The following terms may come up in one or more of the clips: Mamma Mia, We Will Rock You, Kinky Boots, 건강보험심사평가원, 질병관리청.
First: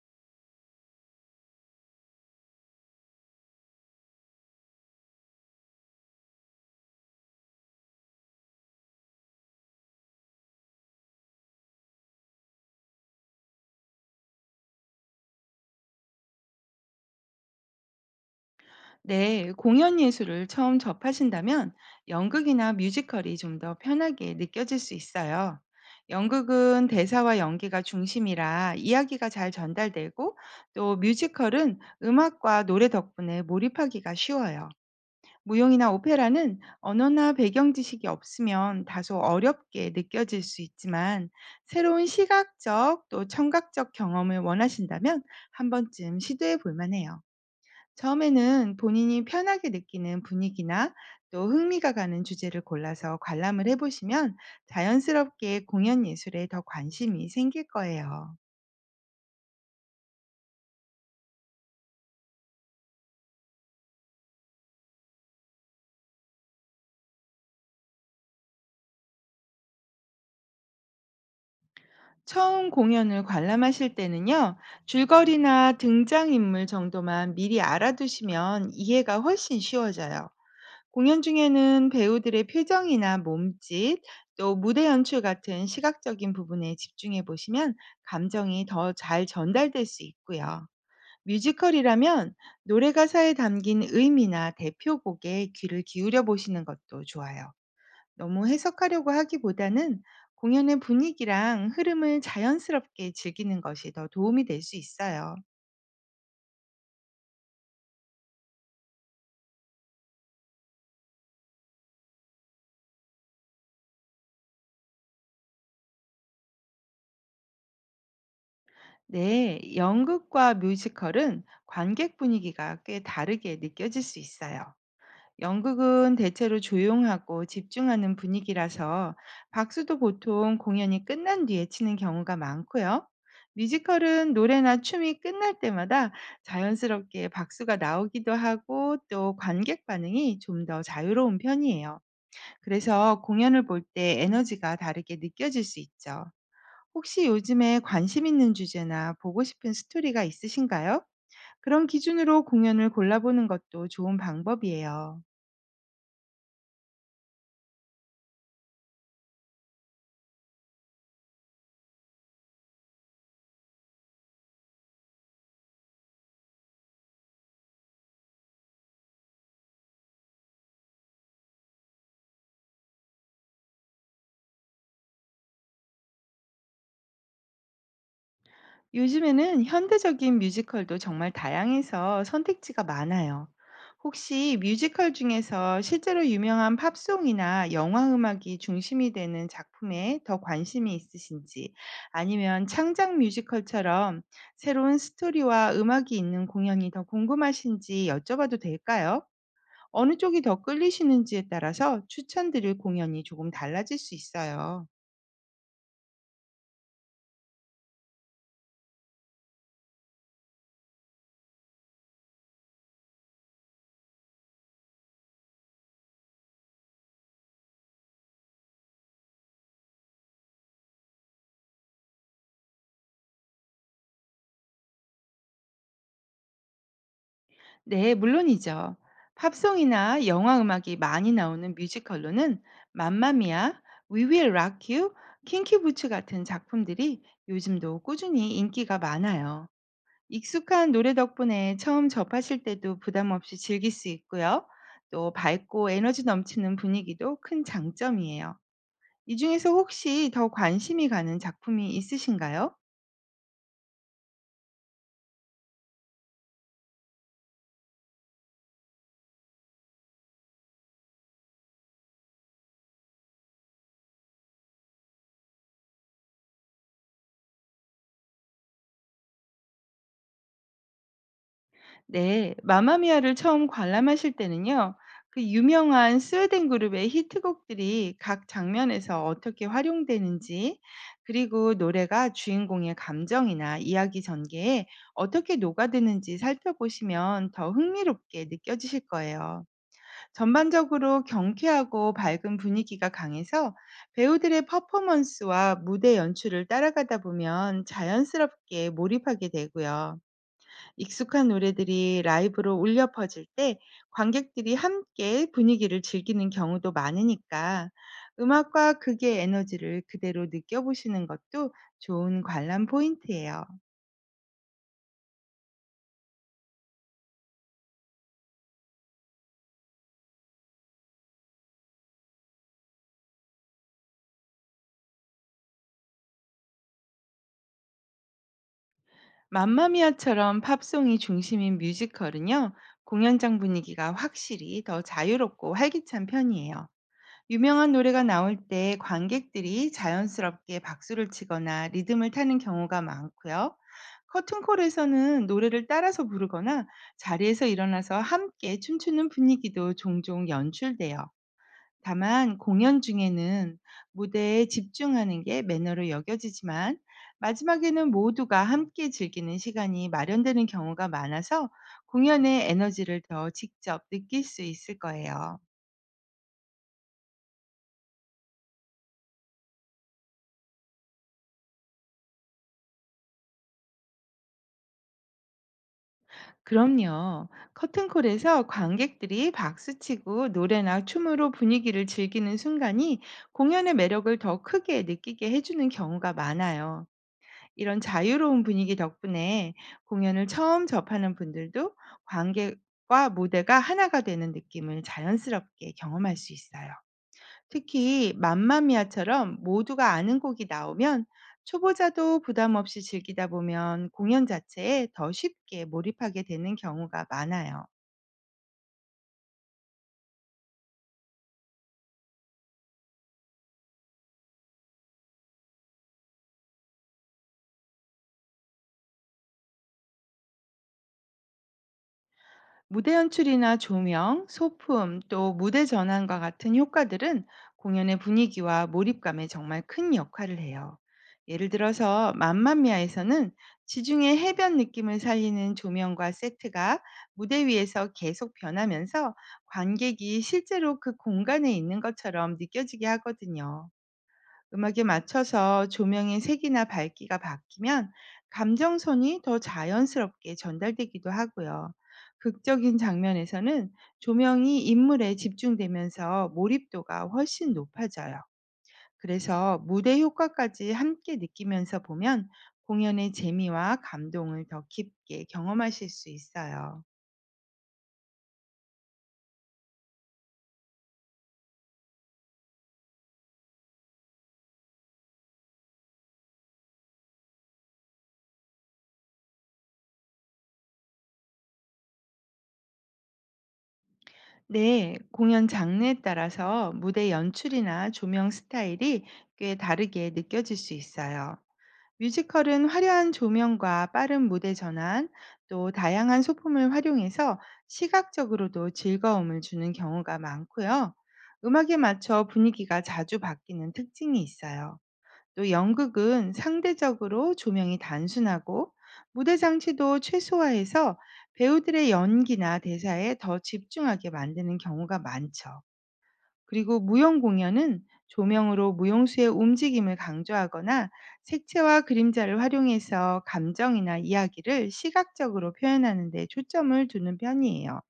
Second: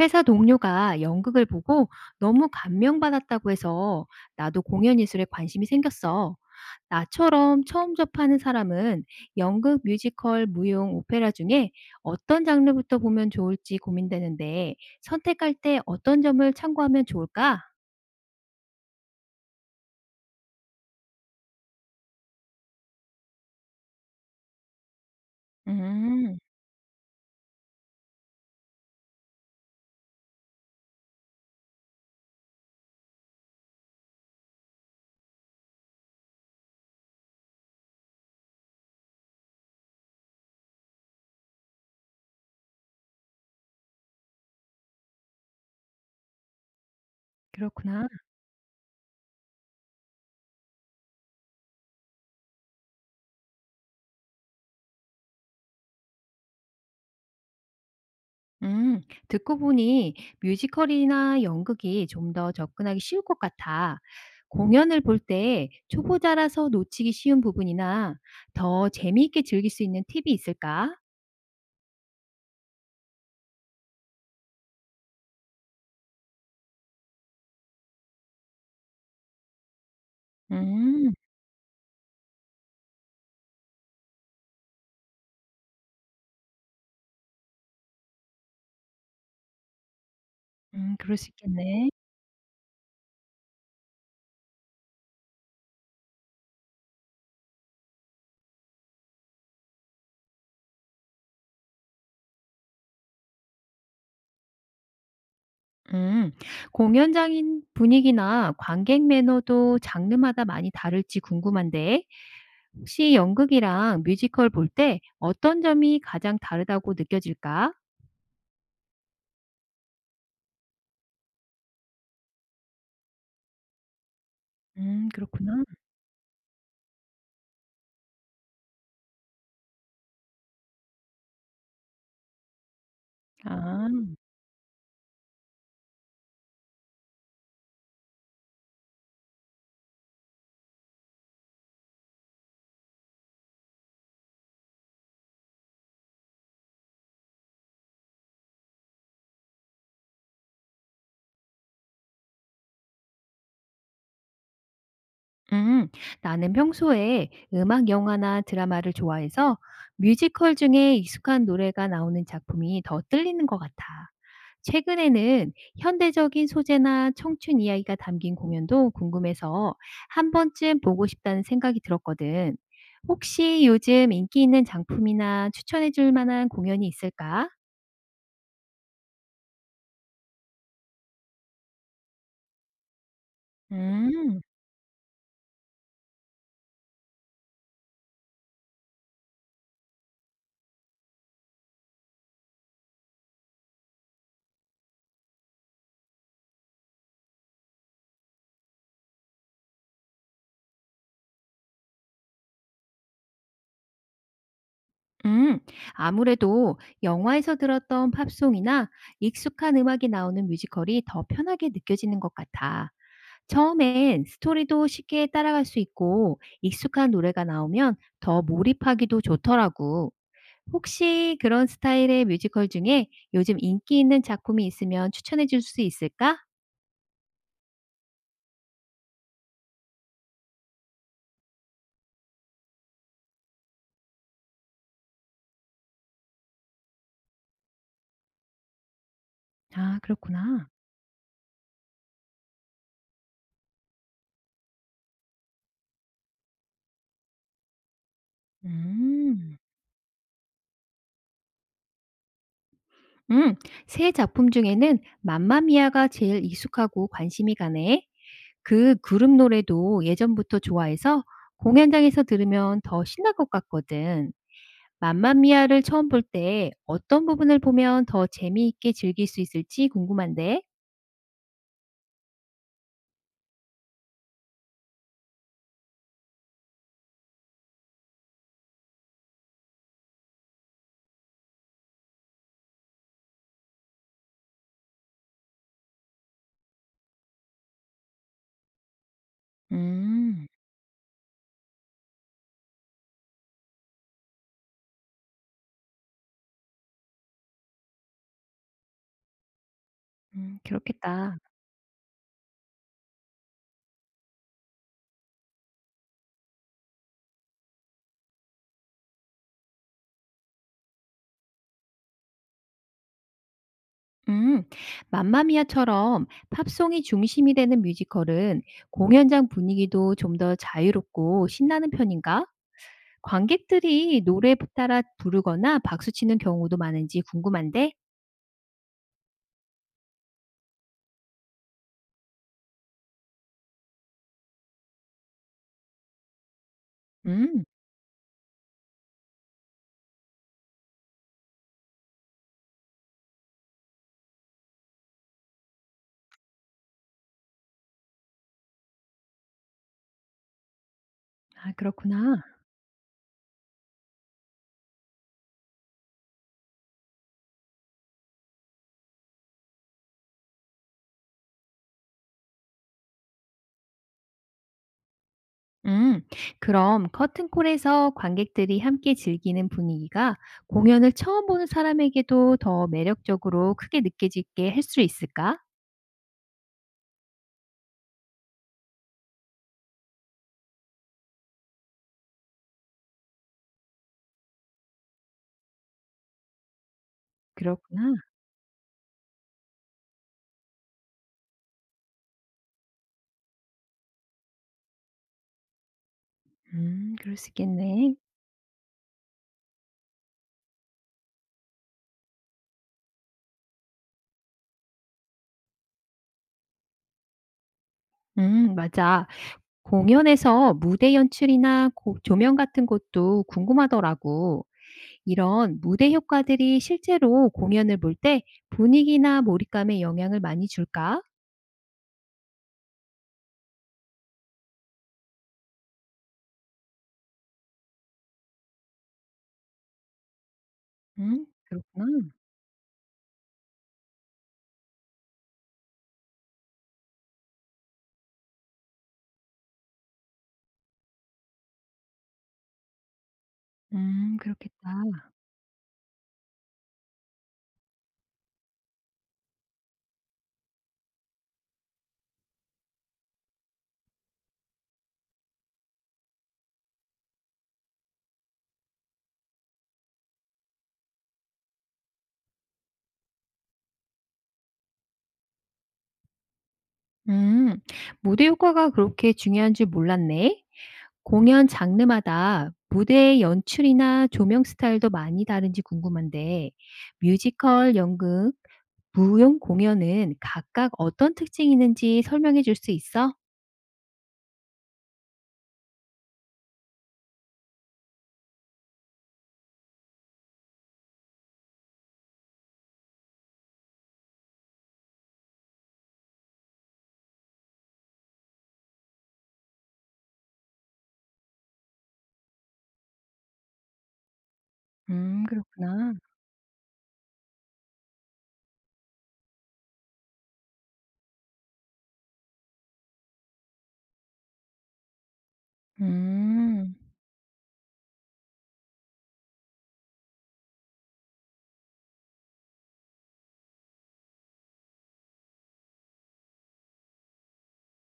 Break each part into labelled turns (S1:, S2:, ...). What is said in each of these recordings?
S1: 회사 동료가 연극을 보고 너무 감명받았다고 해서 나도 공연 예술에 관심이 생겼어. 나처럼 처음 접하는 사람은 연극, 뮤지컬, 무용, 오페라 중에 어떤 장르부터 보면 좋을지 고민되는데 선택할 때 어떤 점을 참고하면 좋을까?
S2: 네, 공연 예술을 처음 접하신다면 연극이나 뮤지컬이 좀 더 편하게 느껴질 수 있어요.
S1: 음,
S2: 연극은 대사와 연기가 중심이라 이야기가 잘 전달되고 또 뮤지컬은 음악과 노래 덕분에 몰입하기가 쉬워요. 무용이나 오페라는 언어나 배경 지식이 없으면 다소 어렵게 느껴질 수 있지만 새로운 시각적 또 청각적 경험을 원하신다면 한 번쯤 시도해 볼 만해요.
S1: 그렇구나.
S2: 처음에는 본인이 편하게 느끼는 분위기나 또 흥미가 가는 주제를 골라서 관람을 해보시면 자연스럽게 공연 예술에 더 관심이 생길 거예요.
S1: 음, 듣고 보니 뮤지컬이나 연극이 좀 더 접근하기 쉬울 것 같아. 공연을 볼 때 초보자라서 놓치기 쉬운 부분이나 더 재미있게 즐길 수 있는 팁이 있을까?
S2: 처음 공연을 관람하실 때는요, 줄거리나 등장인물 정도만 미리 알아두시면 이해가 훨씬 쉬워져요.
S1: 음,
S2: 공연 중에는 배우들의 표정이나 몸짓, 또 무대 연출 같은 시각적인 부분에 집중해 보시면 감정이 더 잘 전달될 수 있고요.
S1: 그럴 수 있겠네.
S2: 뮤지컬이라면 노래 가사에 담긴 의미나 대표곡에 귀를 기울여 보시는 것도 좋아요. 너무 해석하려고 하기보다는 공연의 분위기랑 흐름을 자연스럽게 즐기는 것이 더 도움이 될 수 있어요.
S1: 음, 공연장인 분위기나 관객 매너도 장르마다 많이 다를지 궁금한데, 혹시 연극이랑 뮤지컬 볼 때 어떤 점이 가장 다르다고 느껴질까?
S2: 네, 연극과 뮤지컬은 관객 분위기가 꽤 다르게 느껴질 수 있어요.
S1: 그렇구나.
S2: 연극은 대체로 조용하고 집중하는 분위기라서 박수도 보통 공연이 끝난 뒤에 치는 경우가 많고요.
S1: 아.
S2: 뮤지컬은 노래나 춤이 끝날 때마다 자연스럽게 박수가 나오기도 하고 또 관객 반응이 좀 더 자유로운 편이에요. 그래서 공연을 볼 때 에너지가 다르게 느껴질 수 있죠. 혹시 요즘에 관심 있는 주제나 보고 싶은 스토리가 있으신가요? 그런 기준으로 공연을 골라보는 것도 좋은 방법이에요.
S1: 음, 나는 평소에 음악 영화나 드라마를 좋아해서 뮤지컬 중에 익숙한 노래가 나오는 작품이 더 끌리는 것 같아. 최근에는 현대적인 소재나 청춘 이야기가 담긴 공연도 궁금해서 한 번쯤 보고 싶다는 생각이 들었거든. 혹시 요즘 인기 있는 작품이나 추천해 줄 만한 공연이 있을까?
S2: 요즘에는 현대적인 뮤지컬도 정말 다양해서 선택지가 많아요.
S1: 음.
S2: 혹시 뮤지컬 중에서 실제로 유명한 팝송이나 영화 음악이 중심이 되는 작품에 더 관심이 있으신지, 아니면 창작 뮤지컬처럼 새로운 스토리와 음악이 있는 공연이 더 궁금하신지 여쭤봐도 될까요? 어느 쪽이 더 끌리시는지에 따라서 추천드릴 공연이 조금 달라질 수 있어요.
S1: 음, 아무래도 영화에서 들었던 팝송이나 익숙한 음악이 나오는 뮤지컬이 더 편하게 느껴지는 것 같아. 처음엔 스토리도 쉽게 따라갈 수 있고 익숙한 노래가 나오면 더 몰입하기도 좋더라고. 혹시 그런 스타일의 뮤지컬 중에 요즘 인기 있는 작품이 있으면 추천해 줄 수 있을까?
S2: 네, 물론이죠. 팝송이나 영화 음악이 많이 나오는 뮤지컬로는 맘마미아, We Will Rock You, 킹키 부츠 같은 작품들이 요즘도 꾸준히 인기가 많아요.
S1: 아, 그렇구나.
S2: 익숙한 노래 덕분에 처음 접하실 때도 부담 없이 즐길 수 있고요. 또 밝고 에너지 넘치는 분위기도 큰 장점이에요. 이
S1: 음,
S2: 중에서 혹시 더 관심이 가는 작품이 있으신가요?
S1: 음, 새 작품 중에는 맘마미아가 제일 익숙하고 관심이 가네. 그 그룹 노래도 예전부터 좋아해서 공연장에서 들으면 더 신날 것 같거든. 맘마미아를 처음 볼 때 어떤 부분을 보면 더 재미있게 즐길 수 있을지 궁금한데.
S2: 네, 마마미아를 처음 관람하실 때는요, 그 유명한 스웨덴 그룹의 히트곡들이 각 장면에서 어떻게 활용되는지, 그리고 노래가 주인공의 감정이나 이야기 전개에 어떻게 녹아드는지 살펴보시면 더 흥미롭게 느껴지실 거예요.
S1: 음.
S2: 전반적으로 경쾌하고 밝은 분위기가 강해서 배우들의 퍼포먼스와 무대 연출을 따라가다 보면 자연스럽게 몰입하게 되고요.
S1: 그렇겠다.
S2: 익숙한 노래들이 라이브로 울려 퍼질 때 관객들이 함께 분위기를 즐기는 경우도 많으니까 음악과 극의 에너지를 그대로 느껴보시는 것도 좋은 관람 포인트예요.
S1: 음. 맘마미아처럼 팝송이 중심이 되는 뮤지컬은 공연장 분위기도 좀 더 자유롭고 신나는 편인가? 관객들이 노래 따라 부르거나 박수치는 경우도 많은지 궁금한데.
S2: 맘마미아처럼 팝송이 중심인 뮤지컬은요, 공연장 분위기가 확실히 더 자유롭고 활기찬 편이에요.
S1: 음.
S2: 유명한 노래가 나올 때 관객들이 자연스럽게 박수를 치거나 리듬을 타는 경우가 많고요. 커튼콜에서는 노래를 따라서 부르거나 자리에서 일어나서 함께 춤추는 분위기도 종종 연출돼요.
S1: 아 그렇구나.
S2: 다만 공연 중에는 무대에 집중하는 게 매너로 여겨지지만 마지막에는 모두가 함께 즐기는 시간이 마련되는 경우가 많아서 공연의 에너지를 더 직접 느낄 수 있을 거예요.
S1: 음, 그럼 커튼콜에서 관객들이 함께 즐기는 분위기가 공연을 처음 보는 사람에게도 더 매력적으로 크게 느껴지게 할 수 있을까?
S2: 그럼요. 커튼콜에서 관객들이 박수치고 노래나 춤으로 분위기를 즐기는 순간이 공연의 매력을 더 크게 느끼게 해주는 경우가 많아요. 이런
S1: 그렇구나.
S2: 자유로운 분위기 덕분에 공연을 처음 접하는 분들도 관객과 무대가 하나가 되는 느낌을 자연스럽게 경험할 수 있어요.
S1: 그럴 수 있겠네.
S2: 특히 맘마미아처럼 모두가 아는 곡이 나오면 초보자도 부담 없이 즐기다 보면 공연 자체에 더 쉽게 몰입하게 되는 경우가 많아요.
S1: 맞아. 공연에서 무대 연출이나 조명 같은 것도 궁금하더라고. 이런 무대 효과들이 실제로 공연을 볼 때 분위기나 몰입감에 영향을 많이 줄까?
S2: 무대 연출이나 조명, 소품, 또 무대 전환과 같은 효과들은 공연의 분위기와 몰입감에 정말 큰 역할을 해요. 예를
S1: 그렇구나.
S2: 들어서 맘마미아에서는 지중해 해변 느낌을 살리는 조명과 세트가 무대 위에서 계속 변하면서 관객이 실제로 그 공간에 있는 것처럼 느껴지게 하거든요. 음악에
S1: 그렇겠다.
S2: 맞춰서 조명의 색이나 밝기가 바뀌면 감정선이 더 자연스럽게 전달되기도 하고요. 극적인 장면에서는 조명이 인물에 집중되면서 몰입도가 훨씬 높아져요. 그래서 무대 효과까지 함께 느끼면서 보면 공연의 재미와 감동을 더 깊게 경험하실 수 있어요.
S1: 음, 무대 효과가 그렇게 중요한 줄 몰랐네. 공연 장르마다 무대의 연출이나 조명 스타일도 많이 다른지 궁금한데, 뮤지컬, 연극, 무용 공연은 각각 어떤 특징이 있는지 설명해 줄 수 있어?
S2: 네, 공연 장르에 따라서 무대 연출이나 조명 스타일이 꽤 다르게 느껴질 수 있어요. 뮤지컬은 화려한 조명과 빠른 무대 전환, 또 다양한 소품을 활용해서 시각적으로도 즐거움을 주는 경우가 많고요. 음악에 맞춰 분위기가 자주 바뀌는 특징이 있어요. 또
S1: 그렇구나.
S2: 연극은 상대적으로 조명이 단순하고 무대 장치도 최소화해서 배우들의 연기나 대사에 더 집중하게 만드는 경우가 많죠.
S1: 음,
S2: 그리고 무용 공연은 조명으로 무용수의 움직임을 강조하거나 색채와 그림자를 활용해서 감정이나 이야기를 시각적으로 표현하는 데 초점을 두는 편이에요.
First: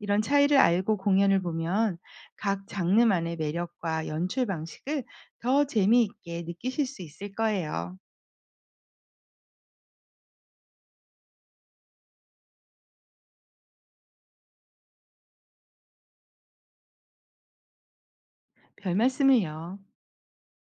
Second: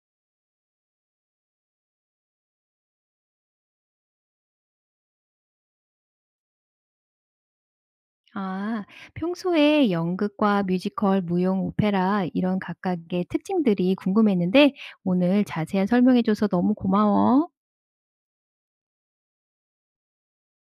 S2: 이런 차이를 알고 공연을 보면 각 장르만의 매력과 연출 방식을 더 재미있게 느끼실 수 있을 거예요.
S1: 아, 평소에 연극과 뮤지컬, 무용, 오페라 이런 각각의 특징들이 궁금했는데, 오늘 자세한 설명해 줘서 너무 고마워.
S2: 별 말씀을요.